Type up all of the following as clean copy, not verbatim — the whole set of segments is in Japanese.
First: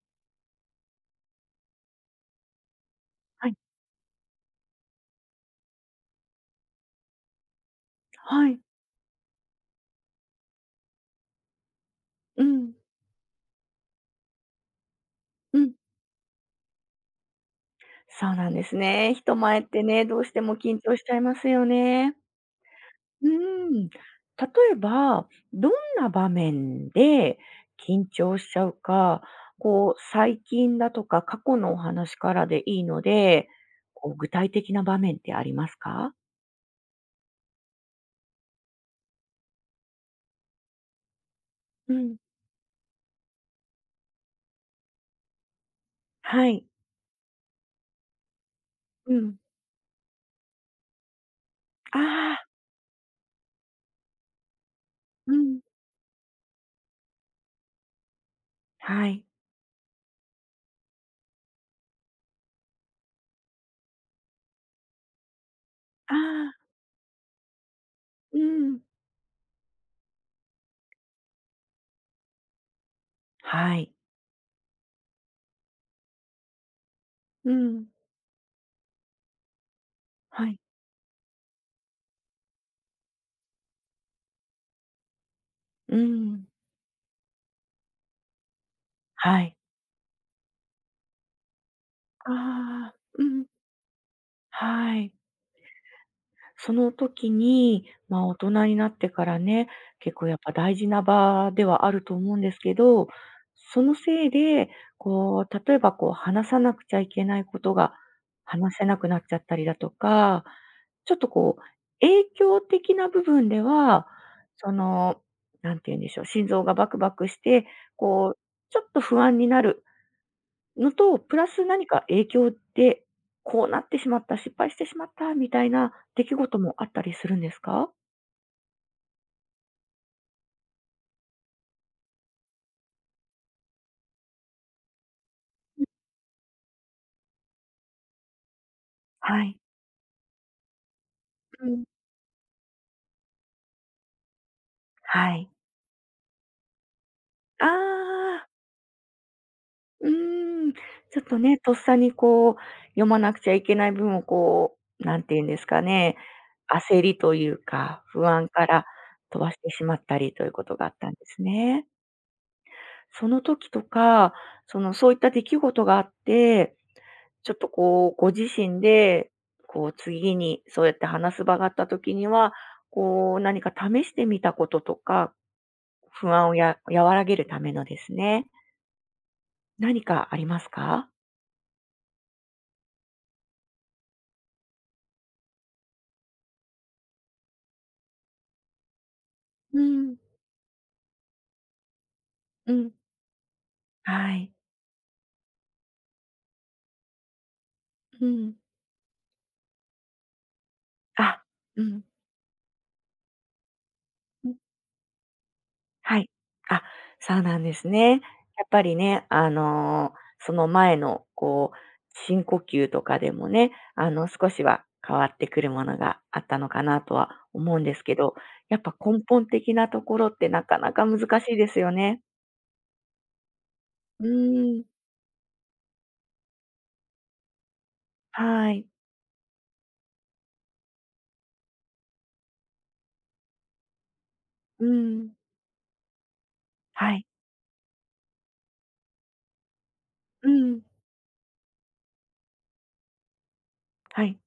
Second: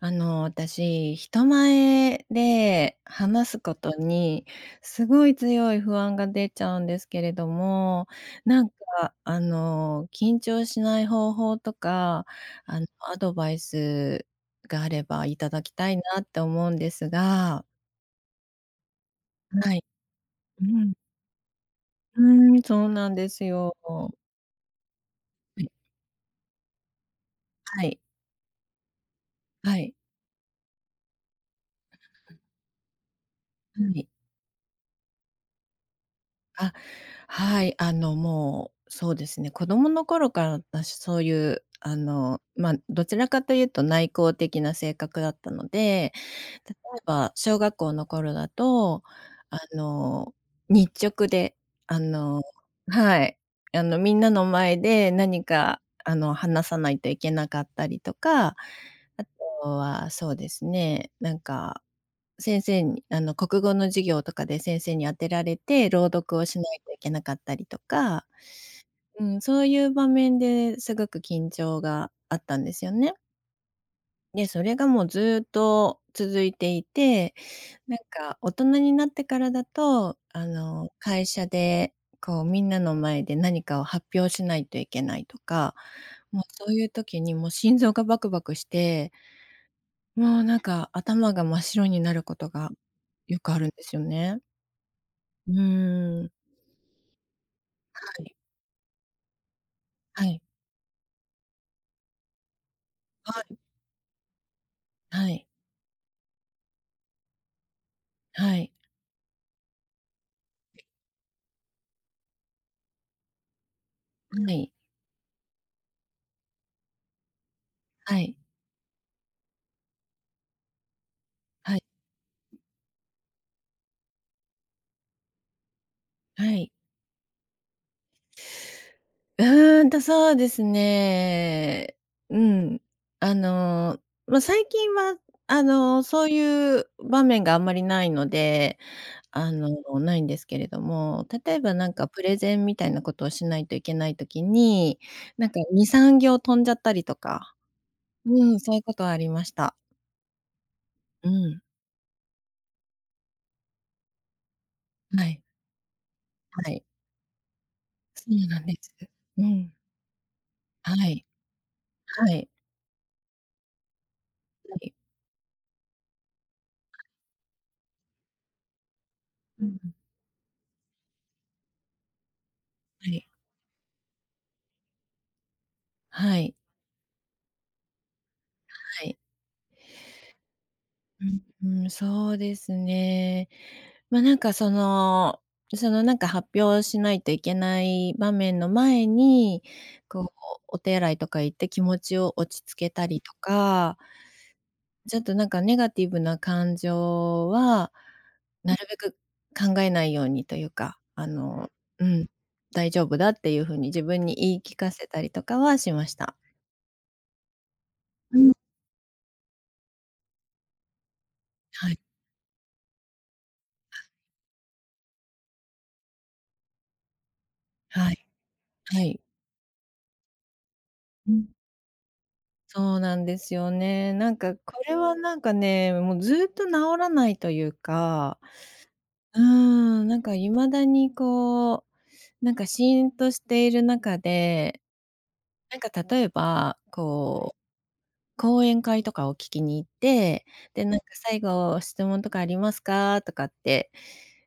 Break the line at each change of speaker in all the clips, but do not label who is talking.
私、人前で
は
話
い、
すことに、すごい強い不安が出ちゃうんですけれども、
はい。
なんか、緊張しない方法とか、
うん、
アドバイスがあればいた
う
だき
ん。
たいなって思うんですが。
そうなんですね。人前っ
はい。
てね、どうしても
う
緊
ん。
張しちゃいますよね。
うーん、そうなん
う
で
ー
すよ。
ん。例えば、
は
ど
い。
んな場面で
はい。
緊張しちゃうか、
はい。
こう、最近だとか過去のお話からでいいので、
はい。
こう、具体的な場面ってありますか？
あ、はい、もう、そうですね、子供の頃から私そういう、
うん。
ま、あどちらかというと内向的な性格だったので、
はい。
例えば小学校の頃だと、
うん。
あの、日直で、あ
あ
の
あ、
はい、みんなの前で
う
何
ん。
か、話さないといけなかったりとか、
は
あ
い。
とはそうですね、なんか先生に国語の授業とかで先生に当てられて、朗
ああ、
読をしないといけなかったりとか、
うん。
うん、そういう場面ですごく緊張があったんですよね。
はい。
で、それがもうずっと続いていて、
うん。
なんか大人になってからだと、
はい。
会社でこうみんなの前で何かを発表しないといけないとか、
う
もう
ん。
そういう時にもう心臓がバクバクして
はい。
もうなんか頭が真っ白になることが
ああ、う
よ
ん。
くあるんですよね。
はい。
うーん。
その時に、
は
大
い。
人になってからね、結
は
構やっ
い。
ぱ大事な場ではあると思うんですけど、
はい。
そのせいで、
はい。
こう、例えばこう話さなくちゃいけないことが
はい。
話せなくなっちゃったりだとか、ちょっとこう影響的な部分では、
はい。
その、なんて言うんでしょう、心臓がバクバクして、
は
こ
い。
う、ちょっと不安になるのと、プラス何か影響で、こうなってしまった、失敗してしまったみたいな出来
は
事
い。
もあったりするんですか？
うーんと、そうですね。うん。あの、ま、最近は、そういう場面があんまりないので、
はい。
ないんですけれども、例え
う
ば
ん。
なんかプレゼンみたいなことをしないといけない時に、
は
なん
い。
か2、3行飛んじゃったりとか
あ
う
あ、
ん、そういうことはありました。
うーん。ちょっ
う
とね、
ん。
とっさにこう、読まなくちゃいけない分をこう、なん
は
て
い。
いうんですかね、
はい。
焦りというか、
そ
不
う
安
なん
か
で
ら
す。う
飛ばして
ん。
しまったりということがあっ
は
たんで
い。
すね。
はい。
その時とか、そ
は
の、
い。
そういった出来事があってちょっとこう、ご自身で、
うん。
こう、次にそうやって話す場があった時には、
はい。
こう、何か試してみたこととか、不
は
安
い、
をや和らげるためのですね、
はい。
何かありますか？
うん。うん、そうですね。まあ、なんかそのなんか発表しないといけない場面の前に、
うん、
こうお手洗いとか行って気持ちを落ち
う
着け
ん。
たりとか
はい。
ちょっとなんかネガティブな感情は、
うん。
なるべく考えないようにというか、
あ。うん。
うん、大丈夫だっていう風に自分に言い聞かせたりとかはしまし
はい。
た。
あ、そうなんですね。や
うん。
っぱりね、その前の、こう、
はい、
深呼吸とかでもね、少しは変わってくるものがあったのかなとは思うんです
は
け
い、
ど、やっぱ
は
根
い。
本的なところってなかなか難
うん。
しいですよね。
そうなんですよね。
う
なんかこ
ーん、
れはなんかね、もうずっと治らないというか、
はい。
うーん、なんか未だにこう、なんかシーンとしている中で、
うーん、
なんか例えば、
はい。
こう講演会とかを聞きに行って、
うん、
で、なんか最後「質問とかありますか？」とかって
はい。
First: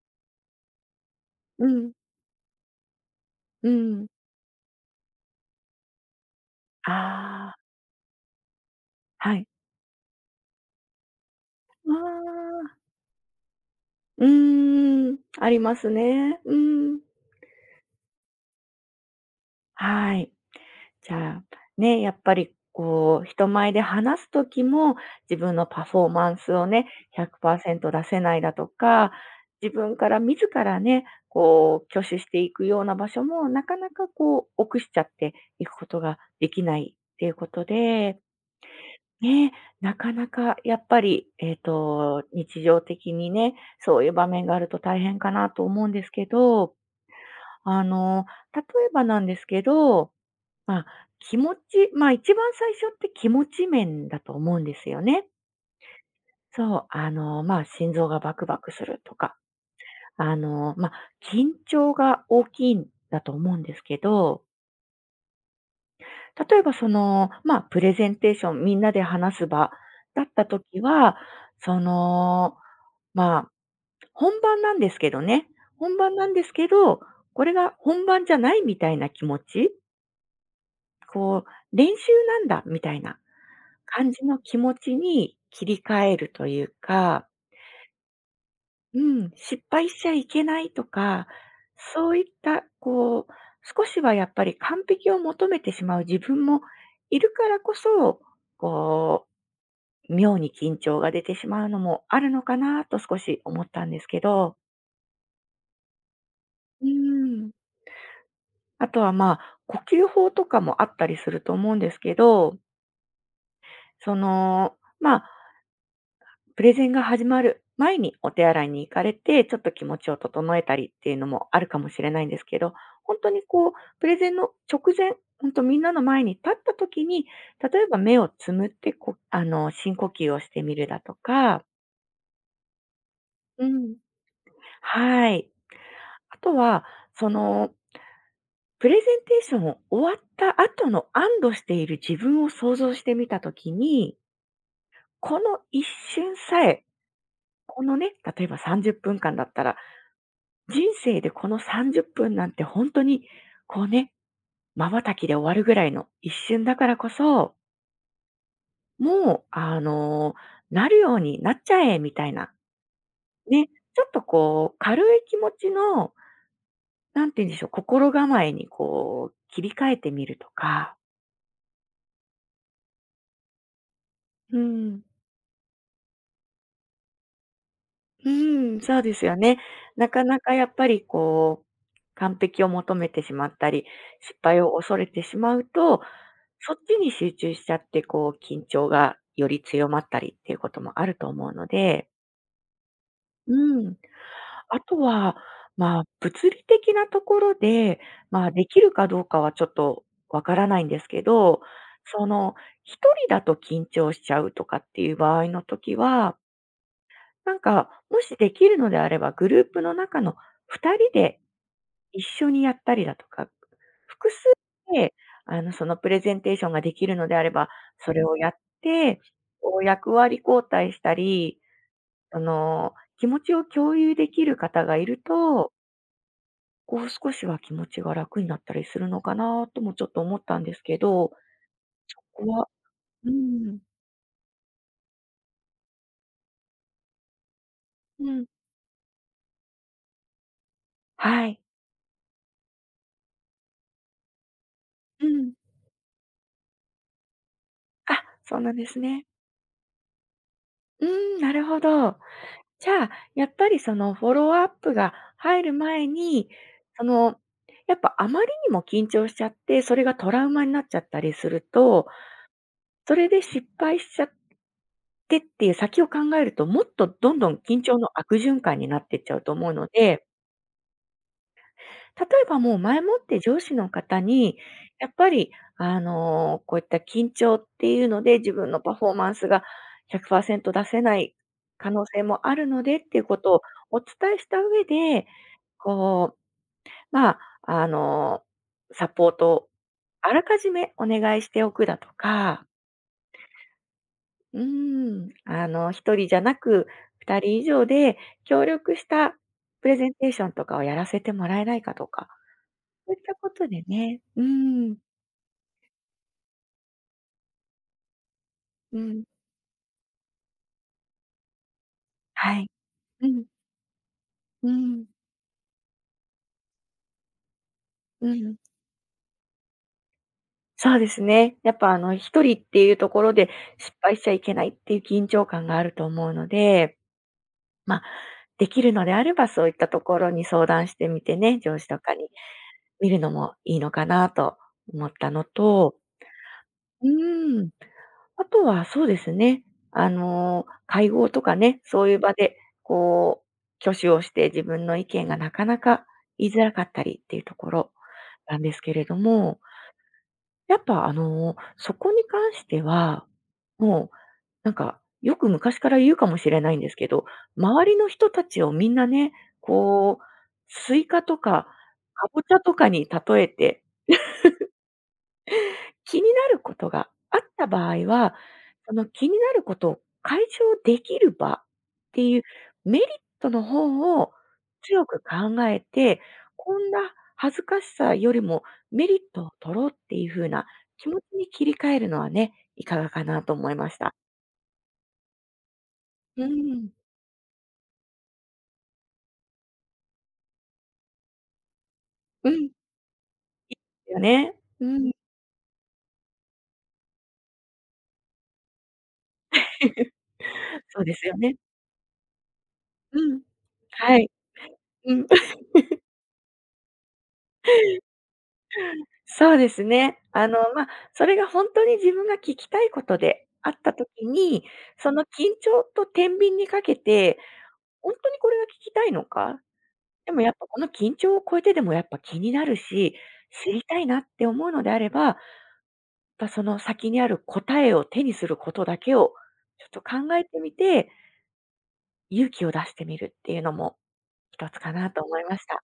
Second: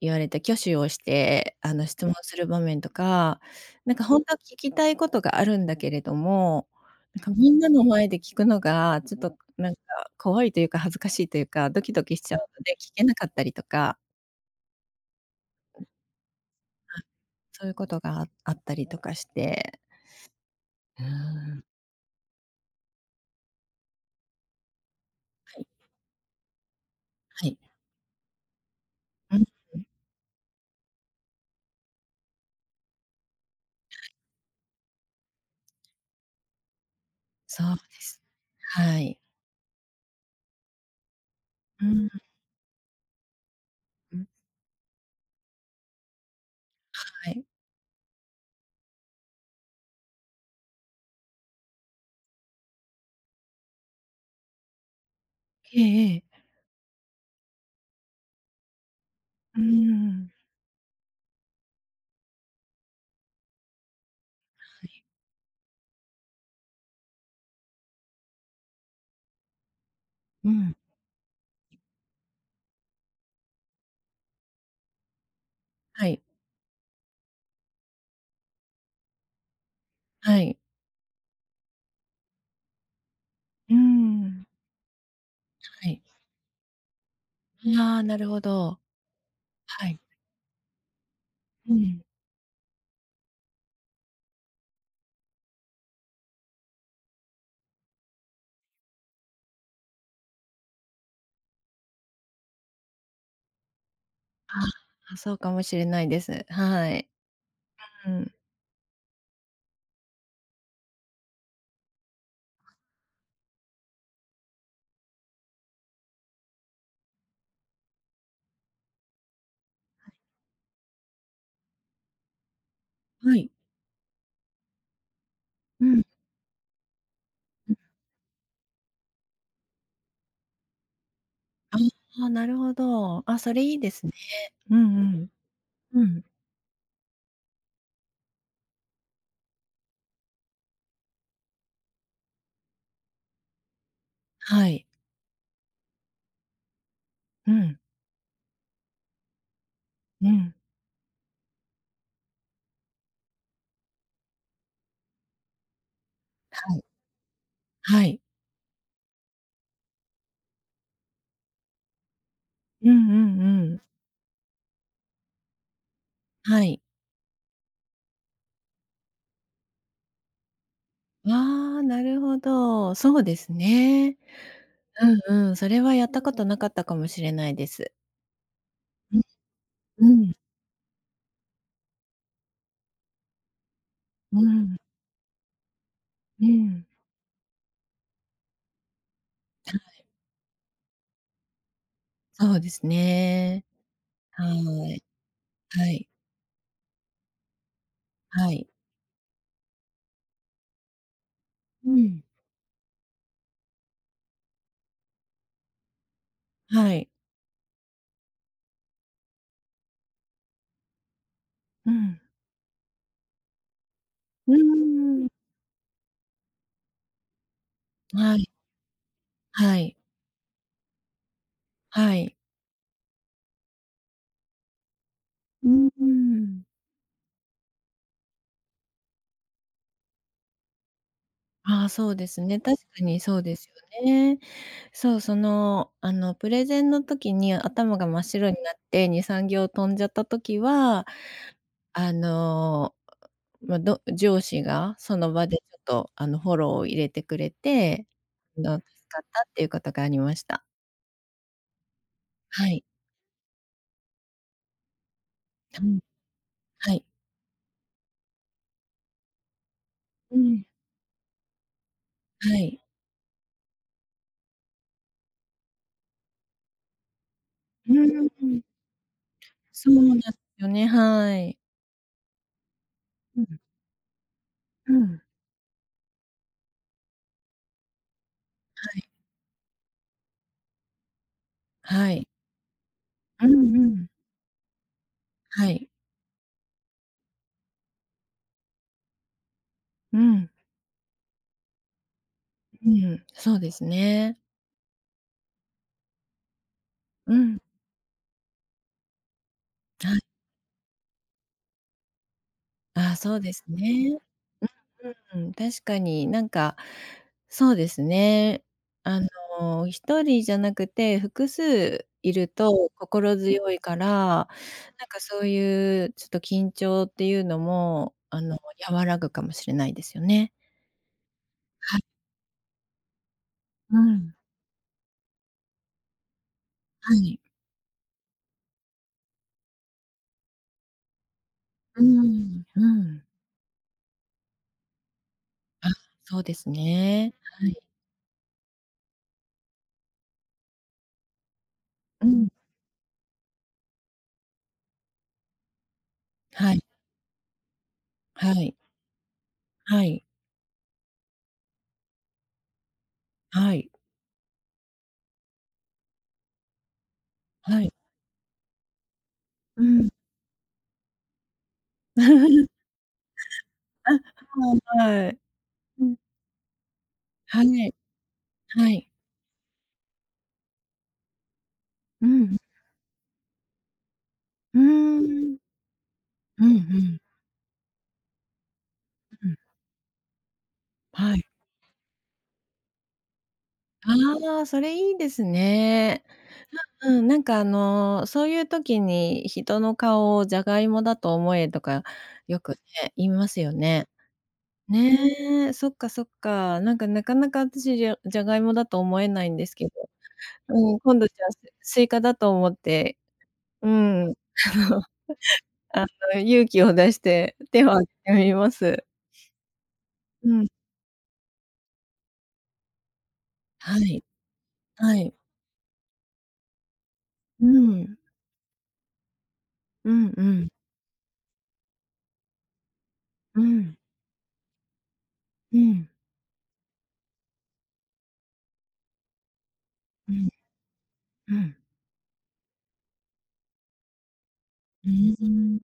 言われて、挙手をして、
うん、
質問する場面とか、
う
なんか
ん。
ほんとは聞きたいことがあるんだけれども、なんかみ
ああ、
んなの前で聞くのがちょっ
は
と
い。
なんか怖いというか恥ずかしいというか、ドキ
あ
ドキしちゃうので
あ、
聞けなかったりとか、
うーん、ありますね。うー
は
ん、
い、そういうことがああったりとかして。
はい。
うー
じゃあ、
ん。
ね、やっぱりこう、人前で話す時も、自分
はい、
のパフォーマンスをね、
はい。
100%出せないだとか、
うん
自
うん。
分から自らね、こう、挙手していくような場所も、なかなかこう、臆しちゃっていくことができないっていうこ
そ
と
うで
で、
す。はい。
ね、なかなかやっぱり、
うん、
日常的にね、そういう
うん、
場面があると大変かなと思うんですけど、
はい。
あの、例えばなんですけどまあ、気持ちまあ、一番最初って気持ち面だと思うんですよね。
ええええ。
そう、心臓がバクバクするとか、
うーん、
あの、ま、緊張が大きいんだと思うんですけど、例えばその、プレゼンテーション、みんなで話す場だった
うん。
時は、その、まあ、本番なんですけどね、本
は
番
い、
なんですけど、これが本番じゃないみたいな気持ち
はい。
こう、練習なんだみたいな
うー
感じの
ん。
気持ちに切り
はい。
替えるというか、
ああ、なるほど。
うん、失
は
敗
い。
しちゃいけないとか、
うん。
そういった、こう、少しはやっぱり完璧を求めてしまう自分もいるからこそ、こう、妙に緊張が出てしまうのもあるのかなと少し思ったんですけど、
ああ、そうかもしれないです。
う
はい。
ん。
うん。
あとはまあ、呼吸法とかもあったりすると思うんですけど、その、プレゼンが始まる前にお手洗いに行かれて、ちょっと気持ちを整えたりっていうのもあるかもしれないんですけど、本当
は
に
い。
こう、プレゼンの直前、本当みん
う
なの
ん。
前に立った時に、
うん。
例えば目をつむって、こあの、深呼吸をしてみるだとか
ああ、なるほど。あ、それ
う
いいで
ん。
すね。うんうん。
はい。
うん。
あとは、その、プレゼンテーションを終わった後の安堵している自分を想像してみた時に、
はい。
この一瞬さえ、
うん、
このね、例えば30分間だったら
うん。
人生でこの30分なんて本当に、こうね、瞬きで終わるぐらいの一瞬
は
だ
い、
からこそ、
はい。
もう、なるようになっちゃえみたいな、
うんうんう
ね、
ん。
ちょっとこう軽い気持ちの、
はい。
なんて言うんでしょう、心構えにこう切り替えてみるとか、
ああ、なるほど。そうですね。
うん。
うんうん、それはやったことなかったかもしれないです。
うん、そうですよね。
う
な
ん、う
か
ん、
なかやっぱりこう、完璧を求めてしまったり、失
う
敗を
ん、
恐れてしまうと、
う
そっ
ん。
ちに集中しちゃって、こう緊張がより強まったりっていうこともあると思うので、
そうですね。
うん。
は
あと
い。
は、
はい。
物理的なところで、
は
で
い。
きるかどうかはちょっとわからないんですけど、
うん。
その、一人だと緊張しちゃうとかっていう場合の時は、
はい。
なんか、もしできるのであれば、グループの中の2人で
うん。
一緒にやったりだとか、複数
うー
で、
ん。
そのプレゼンテーションができるのであれば、それ
は
をや
い。
って、
は
こう
い。
役割交代したり、
はい。
気持ちを共有できる方がいる
う
と、
ーん。
こう少しは気持ちが楽になったりするのかなともちょっと思ったんですけど、
ああ、そうです
ここ
ね。
は
確かに
う
そうですよ
ん、
ね。そう、その、プレゼンの時に頭が真っ
うん、
白になって2、3行飛んじゃった時は、
はい、
あの、ま、上司がそ
う
の場
ん。
でちょっと、フォローを入れてくれて、
あ、そうなん
助
です
かっ
ね。
たっていうことがありました。
うーん、なるほど。
はい。
じゃあ、やっぱりそのフォローアップが入る前に、
は
そ
い。
の、やっぱあまりにも緊張しちゃって、それがト
う
ラウ
ん。
マになっちゃったりすると、
はい。
それで失敗しちゃってっていう先を考えると、もっとどんどん緊
う
張の
ー
悪循
ん。
環になってっちゃうと思うの
そうなんで
で
すよね、はい。
例えばもう前もって
うん、
上司の方に、
う
やっ
ん。
ぱり、こういった緊張っていうので、自分の
は
パ
い、
フォーマンスが100%出せない可能
は
性
い。
もあるのでっていうこ
う
とを
んう
お
ん
伝えした上で、
はい。
こう、まあ、あの、サポートを
う
あら
ん。
かじめお願いしておくだとか、
うん。うんそうですね。
うん、1人じゃなく
う
2
ん。
人以上で協力したプレゼ
は
ン
い、
テーションとかをやらせてもらえないかとか、
あ
そ
あ、
ういっ
そ
た
う
こ
です
とで
ね。
ね、うん、
うん、確かになんか、そうですね。
う
あ
ん。
1人じゃなくて複数いる
はい。
と
う
心
ん、
強いから、
うん、
なんかそういうちょっと緊張っていうのも、
うん。
和らぐかもしれないですよね。
そうですね。やっぱ
は
あ
い。
の一人っていうところで失
う
敗しちゃ
ん、
いけないっていう緊張感があると思うので、
はい。
まあ、できるのであればそういったところに相談してみてね、上司と
う
かに
ん、う
見る
ん。
のもいいのかなと思ったの
あ、
と
そうですね。
う
は
ん。
い。
あとはそうですね、会合とかね、そういう
う
場
ん、ん。
で、こう、挙手をして自分の意見がなかなか言いづ
は
らか
い、
ったりっていうところ
は
なんで
い、
すけれども、
はい、
やっぱあの、そこに関しては、
はい、
もうなんか、よく昔から言うかもしれないんですけど、
は
周
い。
りの人たちをみんなね、
うん。
こう、スイカとか、かぼちゃと かに例えて
あ、はいはい。う
気
ん。
になることがあっ
は
た場
い、
合は、
は
その
い。
気になることを解消できる場っ
う
ていう
ん、
メリットの方を
うー
強く
ん。
考えて、
うんう
こんな
ん、
恥ずかしさよりもメリット
う
を
ん。
取ろうっていう風な気持ち
はい。
に切り替えるのはね、いかがかなと思いました。
ああ、それいいですね。
うん。
うん、なんかそういう時に人の顔をジャガイモだと思えとか、
う
よ
ん。
くね、言いますよね。
よね。うん。
ねえ、そっかそっか。なんかなかなか私じゃがいもだと思えないんですけど、うん、
そうで
今度
す
じ
よ
ゃあ、
ね。
スイカだと思って、
うん。
う
はい。
ん、
うん。
あ勇気を出して手を挙げてみます。
そうですね。
うん。
それが本当に自分が聞きたいことであった
は
時
い、
に、そ
は
の緊
い。
張と天秤にかけて、
う
本
ん。
当にこれが聞きたいのか、
う
で
ん
も
う
やっぱ
ん。
この緊張を超えてでもやっぱ気になるし、
う
知り
ん。
たいなって思うのであれば、
うん。
やっぱ、その先にある答えを手にすることだけをちょっと
う
考え
ん。
てみて、
うん。
勇気を出してみるっていうのも一つか
う
なと思いまし
ん。
た。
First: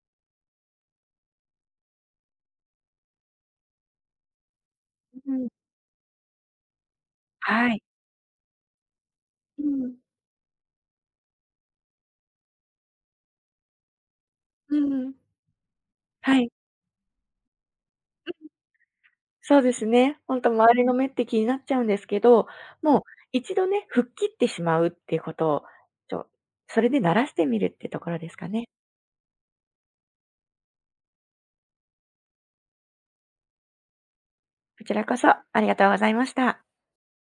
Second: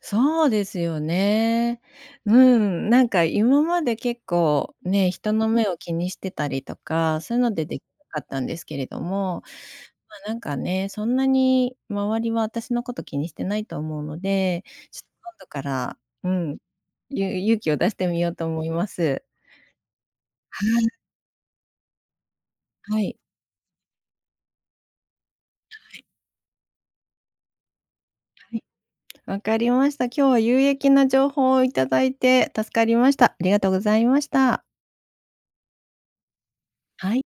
そうですよね。うん、なんか今まで結構ね、
う
人
ん。
の目を気にしてたりとか、そういうので
は
で
い。
きなかったんですけれども、
うん。
まあ、なんかね、そんなに周りは私のこと気にしてないと思うので、
う
ちょっと
ん。
今度から、う
はい。
ん、勇気を出してみようと思います。
そうですね。ほんと
は
周り
い
の目って気になっちゃうんですけど、
は
もう
い。
一度ね、吹っ切ってしまうっていうことを、ちょそれで慣らしてみるってところですか
はい、
ね。
わかりました。今日は有益な情報をいただいて助かりました。ありがとうございました。
こちらこそありがとうございました。
はい。